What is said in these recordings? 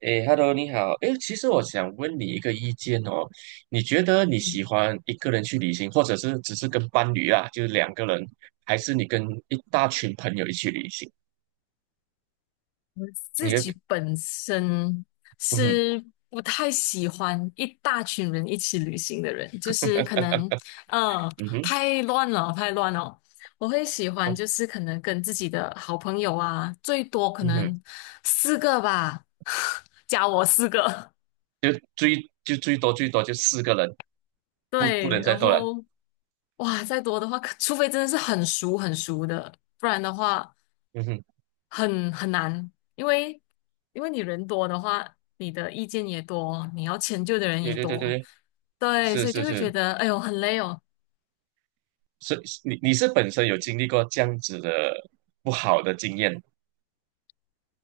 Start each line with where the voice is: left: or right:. right: 诶，Hello，你好。诶，其实我想问你一个意见哦，你觉得你喜欢一个人去旅行，或者是只是跟伴侣啊，就是两个人，还是你跟一大群朋友一起旅行？你
left: 自
right: 会，
left: 己本身
right: 嗯哼，
left: 是不太喜欢一大群人一起旅行的人，就是可能呃
right: 嗯哼，
left: 太乱了，太乱了。我会喜欢就是可能跟自己的好朋友啊，最多可
right: 嗯哼，
left: 能四个吧，加我四个。
right: 就最就最多最多就四个人，不不
left: 对，
right: 能再
left: 然
right: 多了。
left: 后哇，再多的话，可除非真的是很熟很熟的，不然的话。
right: 嗯哼，
left: 很难，因为因为你人多的话，你的意见也多，你要迁就的人
right: 对
left: 也
right: 对对对
left: 多，
right: 对，
left: 对，
right: 是
left: 所以就
right: 是
left: 会觉
right: 是，
left: 得哎呦很累哦。
right: 是你是本身有经历过这样子的不好的经验，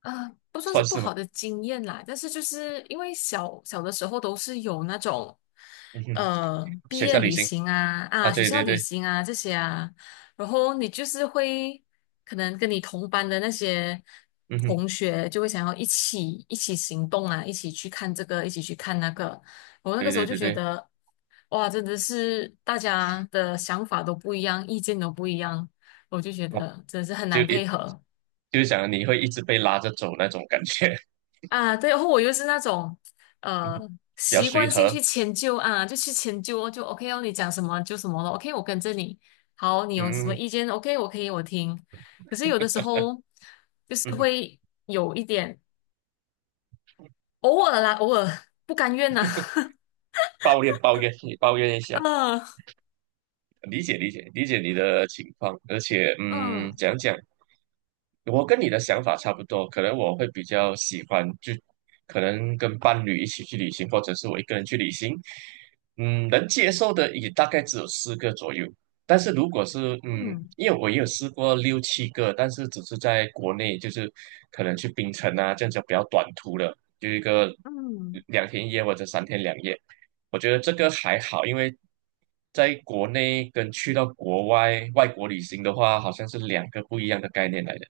left: 啊，不算是
right: 算
left: 不
right: 是吗？
left: 好的经验啦，但是就是因为小小的时候都是有那种，
right: 嗯哼，
left: 毕
right: 学校
left: 业
right: 旅
left: 旅
right: 行
left: 行啊
right: 啊，
left: 啊，学
right: 对对
left: 校旅
right: 对，
left: 行啊这些啊，然后你就是会可能跟你同班的那些
right: 嗯哼，
left: 同学就会想要一起行动啊，一起去看这个，一起去看那个，我那个
right: 对
left: 时候
right: 对
left: 就
right: 对
left: 觉
right: 对。
left: 得，哇，真的是大家的想法都不一样，意见都不一样，我就觉
right: 好，
left: 得真的是很
right: 就
left: 难
right: 一
left: 配合。
right: 就是想你会一直被拉着走那种感觉，
left: 啊，对，然后我又是那种
right: 嗯，
left: 呃
right: 比较
left: 习
right: 随
left: 惯性
right: 和，
left: 去迁就啊，就去迁就哦就 OK 哦，你讲什么就什么了，OK,我跟着你。好，你有什么
right: 嗯
left: 意见？OK,我可以我听。可是有的时候就
right: 嗯，
left: 是会有一点偶尔啦，偶尔不甘愿呐、
right: 抱怨抱怨，你抱怨一下，
left: 嗯
right: 理解理解理解你的情况，而且
left: 嗯
right: 讲讲我跟你的想法差不多，可能我会比较喜欢，就可能跟伴侣一起去旅行，或者是我一个人去旅行。嗯，能接受的也大概只有四个左右。但是如果是
left: 嗯
right: 因为我也有试过六七个，但是只是在国内，就是可能去槟城啊这样子比较短途的，就一个
left: 嗯，
right: 2天1夜或者3天2夜。我觉得这个还好，因为在国内跟去到国外外国旅行的话，好像是两个不一样的概念来的。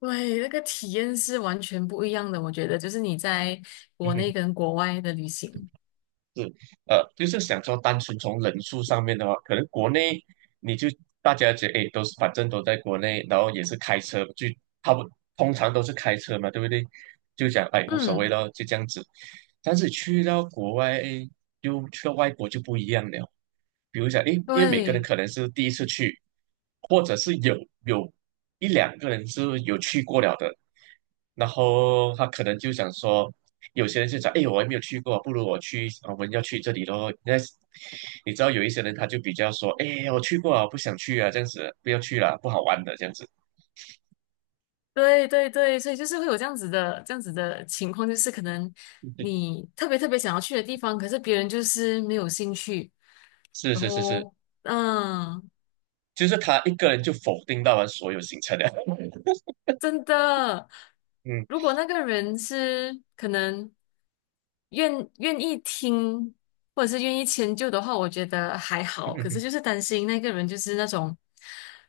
left: 对，那个体验是完全不一样的，我觉得就是你在
right: 嗯
left: 国内
right: 哼，
left: 跟国外的旅行，
right: 是，就是想说，单纯从人数上面的话，可能国内你就大家觉得，哎，都是反正都在国内，然后也是开车，就他不通常都是开车嘛，对不对？就讲哎无所谓
left: 嗯，
right: 咯，就这样子。但是去到国外，哎，就去到外国就不一样了。比如讲，哎，因为每个
left: 对。
right: 人可能是第一次去，或者是有一两个人是有去过了的，然后他可能就想说。有些人就讲，哎，我还没有去过，不如我去，我们要去这里咯。那你知道有一些人他就比较说，哎，我去过啊，不想去啊，这样子不要去了，不好玩的这样子。
left: 对对对，所以就是会有这样子的情况，就是可能 你特别特别想要去的地方，可是别人就是没有兴趣，
right: 是
left: 然
right: 是是是，
left: 后嗯。
right: 就是他一个人就否定到了所有行程了。
left: 真的，
right: 嗯
left: 如果那个人是可能愿意听，或者是愿意迁就的话，我觉得还好。可是
right: 嗯
left: 就是担心那个人就是那种，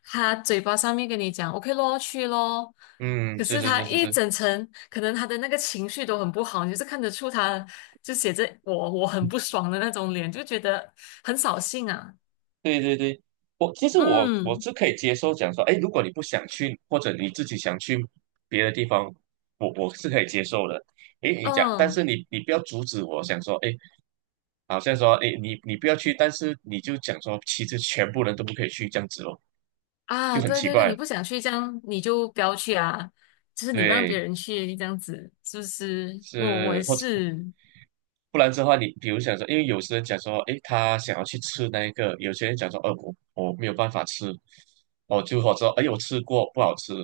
left: 他嘴巴上面跟你讲 "OK 咯，去咯"，
right: 嗯，
left: 可
right: 是
left: 是
right: 是
left: 他
right: 是是
left: 一
right: 是，
left: 整层可能他的那个情绪都很不好，你就是看得出他就写着我很不爽的那种脸，就觉得很扫兴啊。
right: 对对对，我其实我
left: 嗯
right: 是可以接受讲说，哎，如果你不想去，或者你自己想去别的地方，我是可以接受的。哎，你讲，但
left: 嗯。
right: 是你不要阻止我，想说，哎，好像说，哎，你不要去，但是你就讲说，其实全部人都不可以去这样子咯，就
left: 啊，
right: 很
left: 对
right: 奇
left: 对对，
right: 怪。
left: 你不想去这样，你就不要去啊。就是你让别
right: 对，
left: 人去这样子，是不是？我
right: 是
left: 也
right: 或者
left: 是，
right: 不然的话，你比如想说，因为有些人讲说，诶，他想要去吃那一个，有些人讲说，我没有办法吃，哦，就好者说，哎，我吃过不好吃，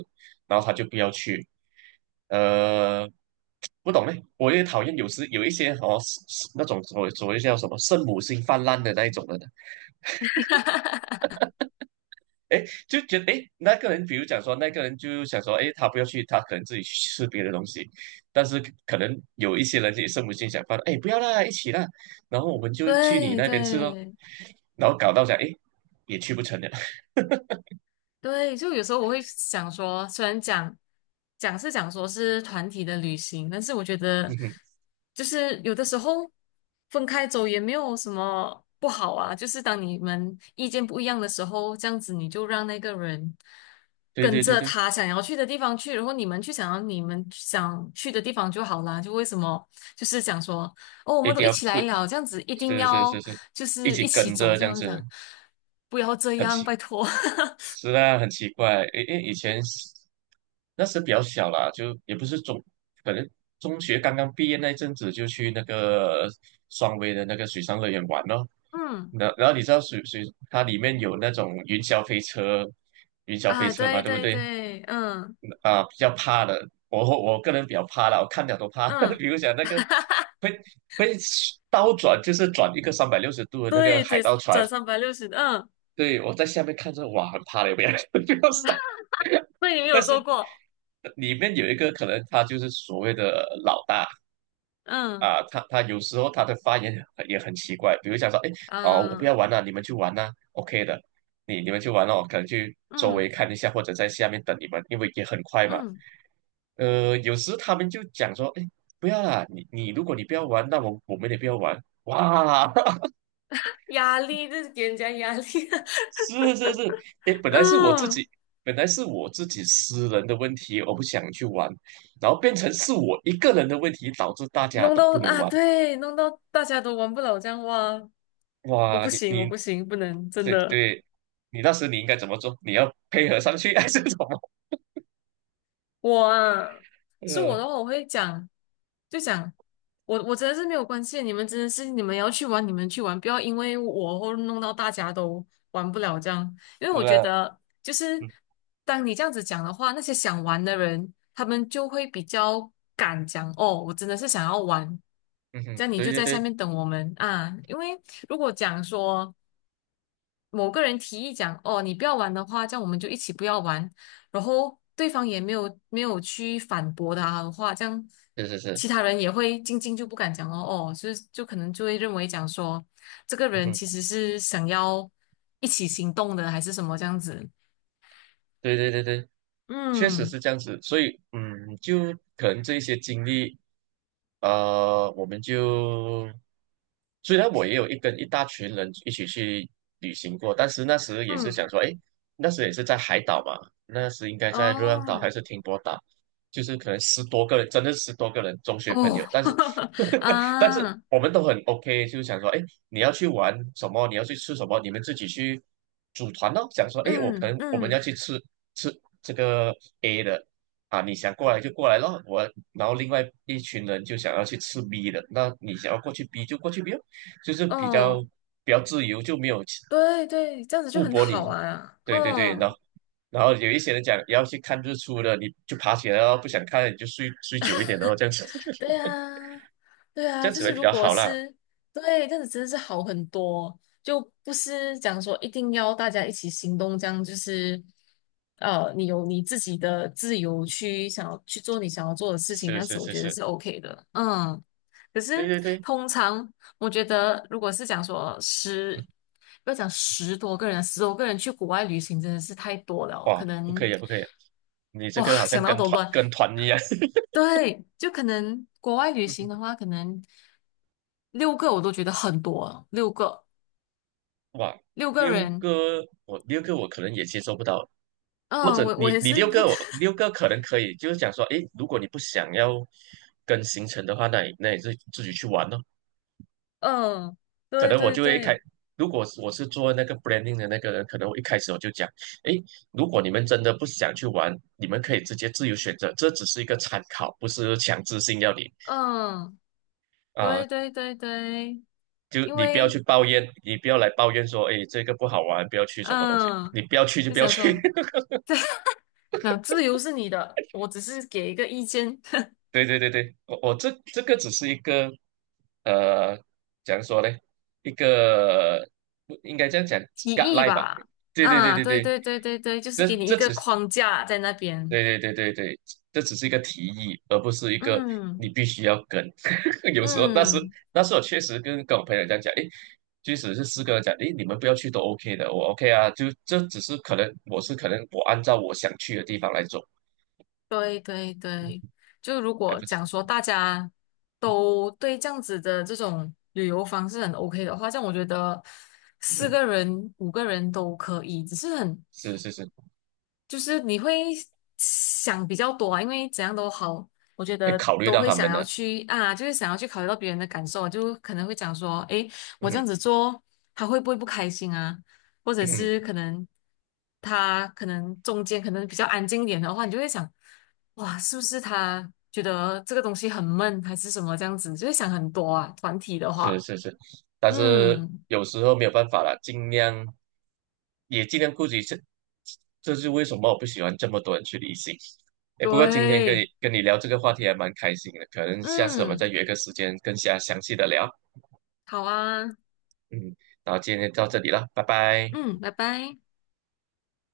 right: 然后他就不要去。呃，不懂嘞，我也讨厌有时有一些哦，是是那种所谓叫什么圣母心泛滥的那一种人的，就觉得诶，那个人比如讲说，那个人就想说，诶，他不要去，他可能自己去吃别的东西，但是可能有一些人也圣母心想泛滥，诶，不要啦，一起啦，然后我们就去你
left: 对
right: 那边吃咯。
left: 对，
right: 然后搞到讲，哎，也去不成了。
left: 对，就有时候我会想说，虽然讲讲说是团体的旅行，但是我觉得 就是有的时候分开走也没有什么不好啊。就是当你们意见不一样的时候，这样子你就让那个人
right: 对
left: 跟
right: 对对
left: 着
right: 对，
left: 他想要去的地方去，然后你们去想要你们想去的地方就好啦。就为什么就是讲说哦，我
right: 一
left: 们都
right: 定
left: 一
right: 要
left: 起
right: 不，
left: 来了，这样子一定
right: 是是
left: 要
right: 是是，
left: 就
right: 一
left: 是一
right: 起
left: 起
right: 跟
left: 走，
right: 着
left: 这
right: 这样
left: 样子
right: 子，
left: 讲，不要这
right: 很
left: 样，
right: 奇，
left: 拜托，
right: 是啊，很奇怪。诶诶，以前那时比较小啦，就也不是中，可能中学刚刚毕业那一阵子就去那个双威的那个水上乐园玩咯。
left: 嗯。
right: 然后你知道它里面有那种云霄飞车，云霄飞
left: 啊，
right: 车嘛，
left: 对
right: 对不
left: 对
right: 对？
left: 对，嗯
right: 啊、比较怕的，我个人比较怕啦，我看了都怕。比
left: 嗯，
right: 如讲那个会会倒转，就是转一个360度的那个
left: 对
right: 海
left: 对，
right: 盗船，
left: 转360的，嗯，
right: 对我在下面看着，哇，很怕的，不要 不要上。
left: 那你们
right: 但
left: 有做
right: 是
left: 过，
right: 里面有一个可能，他就是所谓的老大
left: 嗯
right: 啊，他有时候他的发言也很奇怪，比如讲说，哎，哦，我不要
left: 嗯
right: 玩了，你们去玩呐，OK 的，你们去玩了，我可能去周围
left: 嗯
right: 看一下，或者在下面等你们，因为也很快嘛。
left: 嗯，
right: 有时他们就讲说，哎，不要啦，如果你不要玩，那我们也不要玩。哇，
left: 压力就是给人家压力，
right: 是是是，哎，本来是我自己，
left: 嗯，
right: 本来是我自己私人的问题，我不想去玩，然后变成是我一个人的问题，导致大家
left: 弄
right: 都
left: 到
right: 不能
left: 啊，
right: 玩。
left: 对，弄到大家都玩不了这样哇，我
right: 哇，
left: 不
right: 你
left: 行，我
right: 你
left: 不行，不能，真
right: 对
left: 的，
right: 对，你那时你应该怎么做？你要配合上去 还是什么？
left: 我啊，是我
right: 呃，
left: 的话，我会讲。就想我真的是没有关系，你们真的是你们要去玩，你们去玩，不要因为我或弄到大家都玩不了这样。因为
right: 是
left: 我觉
right: 啊，
left: 得，就是
right: 嗯
left: 当你这样子讲的话，那些想玩的人，他们就会比较敢讲哦，我真的是想要玩，
right: 嗯
left: 这
right: 哼，
left: 样你
right: 对
left: 就
right: 对
left: 在下
right: 对，
left: 面等我们啊。因为如果讲说某个人提议讲，哦，你不要玩的话，这样我们就一起不要玩。然后对方也没有去反驳他的话，这样
right: 是是是，
left: 其他人也会静静就不敢讲哦哦，就是就可能就会认为讲说这个
right: 嗯
left: 人
right: 哼。
left: 其实是想要一起行动的，还是什么这样子。
right: 对对对对，确实
left: 嗯
right: 是这样子，所以就可能这一些经历，我们就虽然我也有跟一大群人一起去旅行过，但是那时也是想
left: 嗯，
right: 说，哎，那时也是在海岛嘛，那时应该在热浪岛还
left: 哦
right: 是停泊岛，就是可能十多个人，真的十多个人中学朋友，
left: 哦
right: 但是 但是
left: 啊，
right: 我们都很 OK，就想说，哎。你要去玩什么，你要去吃什么，你们自己去组团咯。想说，哎，我可
left: 嗯
right: 能我们要
left: 嗯
right: 去吃吃这个 A 的啊，你想过来就过来咯。我然后另外一群人就想要去吃 B 的，那你想要过去 B 就过去 B 咯，就是比较
left: 哦，
right: 比较自由，就没有
left: 对对，这样子就
right: 不
left: 很
right: 驳你。
left: 好啊，
right: 对对对，然
left: 哦。
right: 后然后有一些人讲要去看日出的，你就爬起来哦，不想看你就睡睡久一点哦，这样子
left: 对啊，对
right: 这
left: 啊，
right: 样
left: 就
right: 子会
left: 是
right: 比
left: 如
right: 较
left: 果
right: 好啦。
left: 是对，这样子真的是好很多，就不是讲说一定要大家一起行动，这样就是你有你自己的自由去想要去做你想要做的事情，这
right: 是
left: 样
right: 是
left: 子我
right: 是
left: 觉得
right: 是，
left: 是 OK 的，嗯。可是
right: 对对对。
left: 通常我觉得，如果是讲说十，不要讲十多个人，十多个人去国外旅行真的是太多了，
right: 哇，
left: 可
right: 不可
left: 能
right: 以啊不可以啊你这
left: 哇
right: 个好像
left: 想到
right: 跟
left: 都
right: 团
left: 乱。
right: 跟团一样。
left: 对，就可能国外旅
right: 嗯
left: 行的话，可能六个我都觉得很多了六个
right: 哇，
left: 六个
right: 六
left: 人，
right: 个我六个我可能也接受不到，或者
left: 嗯，我
right: 你
left: 也
right: 你
left: 是
right: 六
left: 不，
right: 个我 六个可能可以，就是讲说，诶，如果你不想要跟行程的话，那你自己去玩咯。
left: 嗯，
right: 可
left: 对
right: 能我
left: 对
right: 就会开，
left: 对，
right: 如果是我是做那个 branding 的那个人，可能我一开始我就讲，诶，如果你们真的不想去玩，你们可以直接自由选择，这只是一个参考，不是强制性要你
left: 嗯，
right: 啊、
left: 对对对对，
right: 就
left: 因
right: 你不要
left: 为
right: 去抱怨，你不要来抱怨说，哎，这个不好玩，不要去什么东西，
left: 嗯，
right: 你不要去就
left: 就
right: 不要
left: 想
right: 去。
left: 说，那自由是你的，我只是给一个意见
right: 对对对对，我这个只是一个，呃，怎样说呢？一个不应该这样讲
left: 提议
right: guideline 吧？
left: 吧，
right: 对对对
left: 啊，
right: 对
left: 对
right: 对，
left: 对对对对，就是
right: 这
left: 给你一
right: 这
left: 个
right: 只是。
left: 框架在那边，
right: 对对对对对，这只是一个提议，而不是一个你
left: 嗯
right: 必须要跟。有时候，那时
left: 嗯。
right: 那时候确实跟我朋友这样讲，诶，即使是四个人讲，诶，你们不要去都 OK 的，我 OK 啊，就这只是可能我按照我想去的地方来走，
left: 对对对，就如
right: 哎，
left: 果
right: 不是，
left: 讲说大家都对这样子的这种旅游方式很 OK 的话，这样我觉得四
right: 嗯，
left: 个人、五个人都可以，只是很
right: 是是是，
left: 就是你会想比较多啊，因为怎样都好，我觉
right: 可以
left: 得
right: 考虑
left: 都
right: 到
left: 会
right: 他
left: 想
right: 们
left: 要
right: 的，
left: 去啊，就是想要去考虑到别人的感受啊，就可能会讲说，诶，我这
right: 嗯
left: 样子做，他会不会不开心啊？或者
right: 嗯。
left: 是可能他可能中间可能比较安静一点的话，你就会想，哇，是不是他觉得这个东西很闷，还是什么这样子，就会想很多啊。团体的
right: 是
left: 话，
right: 是是，但是
left: 嗯，
right: 有时候没有办法了，尽量也尽量顾及这，这是为什么我不喜欢这么多人去旅行。哎，不过今天跟你
left: 对，
right: 跟你聊这个话题还蛮开心的，可能下次我们再
left: 嗯，
right: 约个时间更加详细的聊。
left: 好啊，
right: 嗯，然后今天到这里了，拜拜。
left: 嗯，拜拜。